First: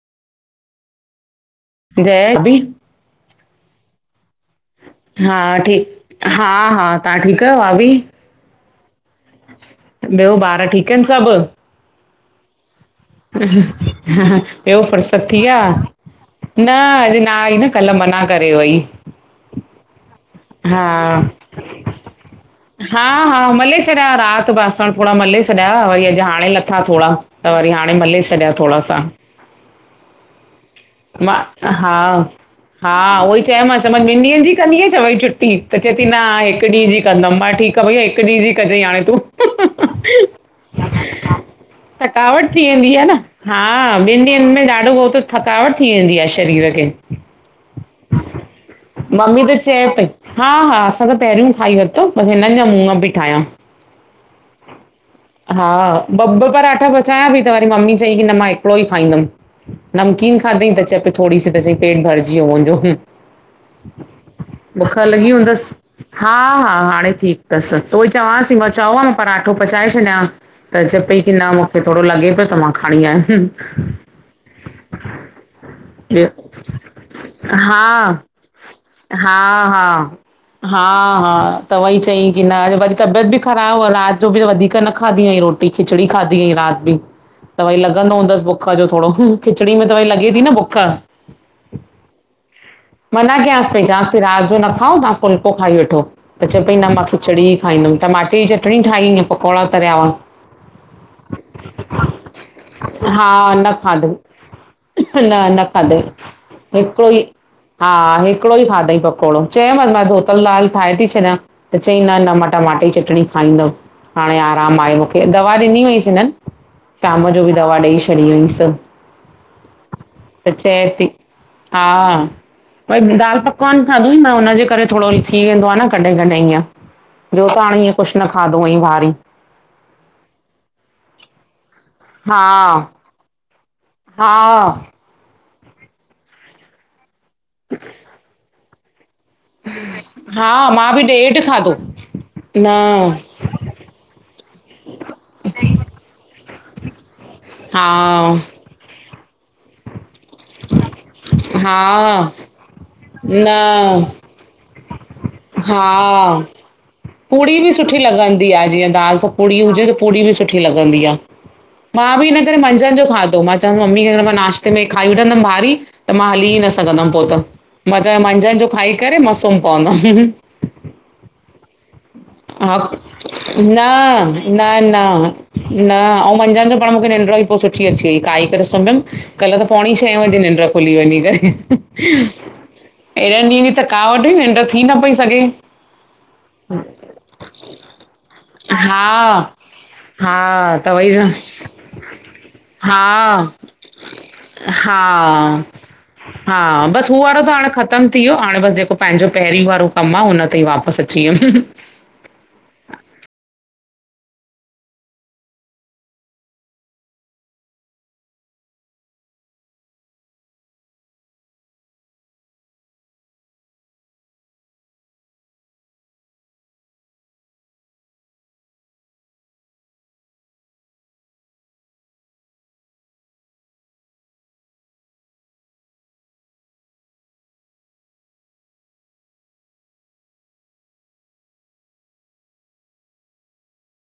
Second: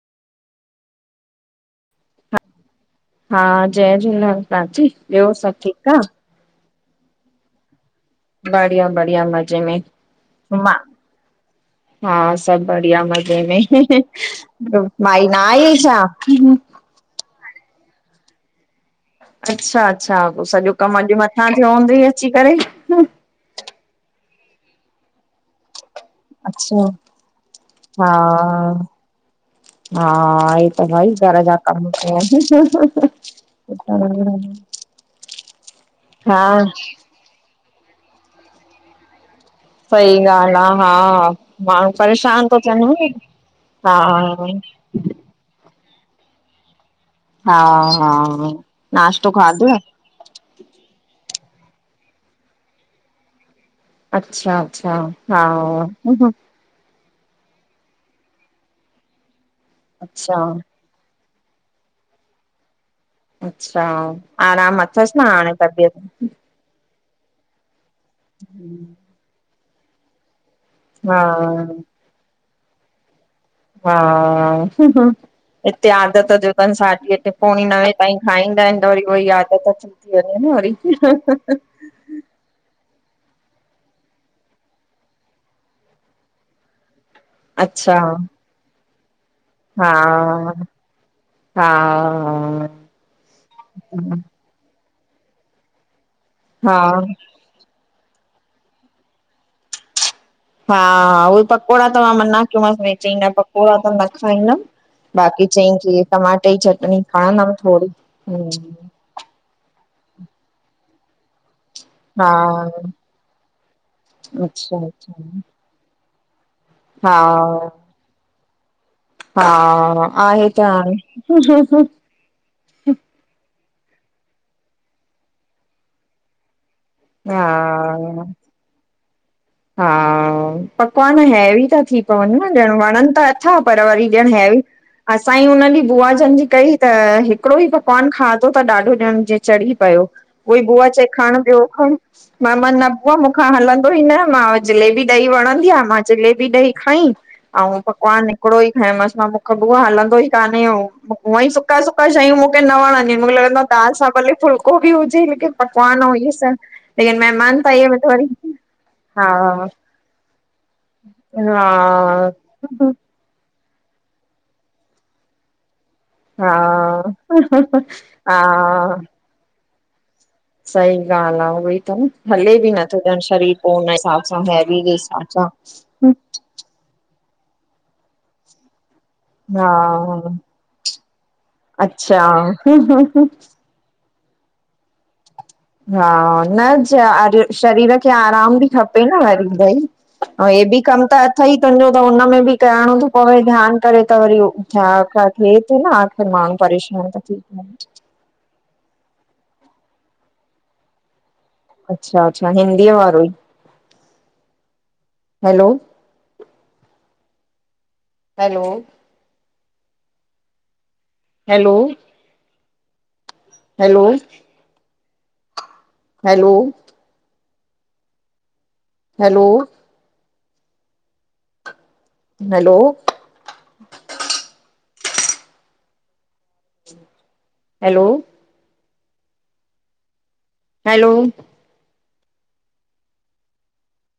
जय बि हा जय झूलेलाल प्राची ॿियो हा सभु आ? ठीकु हा हा तव्हां ठीकु आहियो भाभी बढ़िया बढ़िया मज़े में ॿियो ॿारि मां ठीकु आहिनि सभु हा सभु बढ़िया मस्तु ॿियो फुर्सत न थिया आई छा? न अॼु ना आई न कल्ह मना करे वई अच्छा अच्छा पोइ सॼो हा कमु अॼु मथां थियो हूंदई अची करे हा हा मले छॾिया हा राति बासण थोड़ा मले छॾिया वरी अॼु हाणे लथा अच्छा थोड़ा त वरी हाणे हा मले छॾिया थोड़ा सा हा हे त भई मां घर जा कम हा हा कया। उहोई चयोमासि चयोमासि ॿिनि ॾींहंनि जी कंदीए छा वई छुटी त चए थी न हा हिकु ॾींहुं जी कंदमि मां चयो ठीकु आ भईया हिकु ॾींहुं जी कजाईं हाणे तूं सही ॻाल्हि आ हा माण्हू थकावट परेशान थो थी थियनि वेंदी आ न हा ॿिनि ॾींहंनि में ॾाढो त थकावट थी वेंदी आ शरीर खे हा हा नाश्तो मम्मी त खाधुव चए पई हा हा असां त पहिरियों ई खाई वरितो बसि हिननि जा मूंग पई ठाहियां अच्छा अच्छा हा ब ब पराठा बस चांया पई त वरी मम्मी चई कि न मां हिकिड़ो ई खांईदम, अच्छा नमकीन खादंई चए पई थोड़ी सी त च्यंई पेट भरजी वियो मुंजो हुं अच्छा आराम बुख अथसि न लॻी हाणे हूंदसि, तबियत हा -हा हाणे ठीकु तसि उहोई चवांसि पई मां चओ हां मा पराठो पचाए छॾियां हां। त चए हा पई की न मुखे थोड़ो लॻे पियो त मां खणी आयमि। हा----हं हं। हिते ॿियो आदत जो तनि साढी अठें पोणीं नवें हा ताईं खाईंदा हिनि त वरी उव्होई हा आदत हा थी थी वंञे न हा हा वरी। त व्हई चईं कि न अॼु वरी तबियत बि ख़राबु हुव रात जो बि वधीक न खादी हंई रोटी खिचड़ी खादी हंई राति बि, त वही अच्छा लॻंदो हूंदसि बुख बुख जो थोड़ो खिचड़ी में हा त वई लॻे ती न बुख। हा मना कियांस पई, चवांस पई रात जो न खाओ मा फुल्को खाई वठो, त चए हा पई न मां खिचड़ी ई खाईंदमि टमाटे जी चटणीं ठाही अंऐं पकोड़ा तरिया हुआ। हा उहोई पकोड़ा त मां मना कयोमांस वही हा चंईं पकोड़ा त न खाधई खाईंदमि। न बाक़ी न चईं खाधई, की टमाटे जी चटणी हिकिड़ो ई खणंदमि थोरी हा हिकिड़ो ई हम्म खाधई पकोड़ो। चयोमांस मां धोतल दालि ठाहे थी छॾियां, त चईं न हा न मां टमाटे जी चटणीं खाईंदमि। हाणे आरामु अच्छा आहे अच्छा मुखे, दवा ॾिनी हुवंईसि हिननि हा शाम जो बि दवा ॾई छॾी हुवंईसि। हा आहे त थी हांणे हा भई दाल पकवान खाधो हंई न, हुनजे करे थोड़ो थी वेंदो आ न कॾहिं -कॾहिं ईअं ॿियो त हाणें हींअं कुछु हा न खाधो हुवंईं भारी। हा, पकवान हैवी ता थी पवन न हा ॾियणु, वणनि त अथा पर वरी ॾियणु हा हैवी असांई हुन ॾींहुं बुआ जन जी कई त हिकिड़ो ई पकवान खाधो ता ॾाढो ॼयणु जीं चढ़ी पयो, हा उहोई बुआ मां बि चए खंणु ॾेढ खाधो ॿियो मा मा न बुआ मुखां हलंदो ई न। मां जलेबी ॾही वणंदी आ, मां जलेबी ॾही खंई अंउं हा पकवान हिकड़ो ई खंयोमांस, मां मुखां बुआ हलंदो ई कान्हे हूअंईं हा सुका -सुका शयूं मुखे न वणंदियूं इनि, मुखे लॻंदो आ दाल न सां भले फुल्को को बि हुजे लेकिन हा पकवान अंउं इह्ये सभु लेकिन पूड़ी महिमान बि त इहे सुठी वरी लगंदी आ जीअं दाल दाल सां हा पुड़ी हुजे त पुड़ी बि सुठी लगंदी आ, मां भी हा इन्हे करे मंझंन जो खादो त मम्मी अगर मां नाश्ते में हे खाई वठंदमि भारी त मां हली ई न हा सघंदमि पो त, मां चयो मंझंदि जो खाई हा करे मां सुम्ह पवंदमि। सही ॻाल्ह आ हो उहोई त न हले बि हा नथो ॼणु शरीर पो न उन्ह हिसाब सां हैवी जे हिसाब सां। मंझन जो पाण मुखे निंड्र पो सुठी अची वई खाई करे सुम्हयम कल्ह त हा पोणी छहें वजे निंड्र खुली वंञीं करे, अच्छा हेॾनि ॾींहंन जी थका कावट हुई निंड्र थी न पई सघे। हा। न जा शरीर खे आराम बि खपे हा न वरी भई हा अंउं हे बि कमु वई त न अथई तुंहिंजो त हुनमें बि कइणों तो हा पवई ध्यानु करे त वरी हो छा ता थिए हा तो न त माण्हूं हा परेशान बसि हू ता थी वारो त पव हाणे ख़तमु थी वियो हाणे, बसि जेको पंहिंजो पहिरीं वारो कमु आ हुन ते ई वापसि अची वियमि। अच्छा -अच्छा हिंदीअ वारो ई, hello hello! Hello! Hello! Hello! Hello! Hello! Hello! Hello!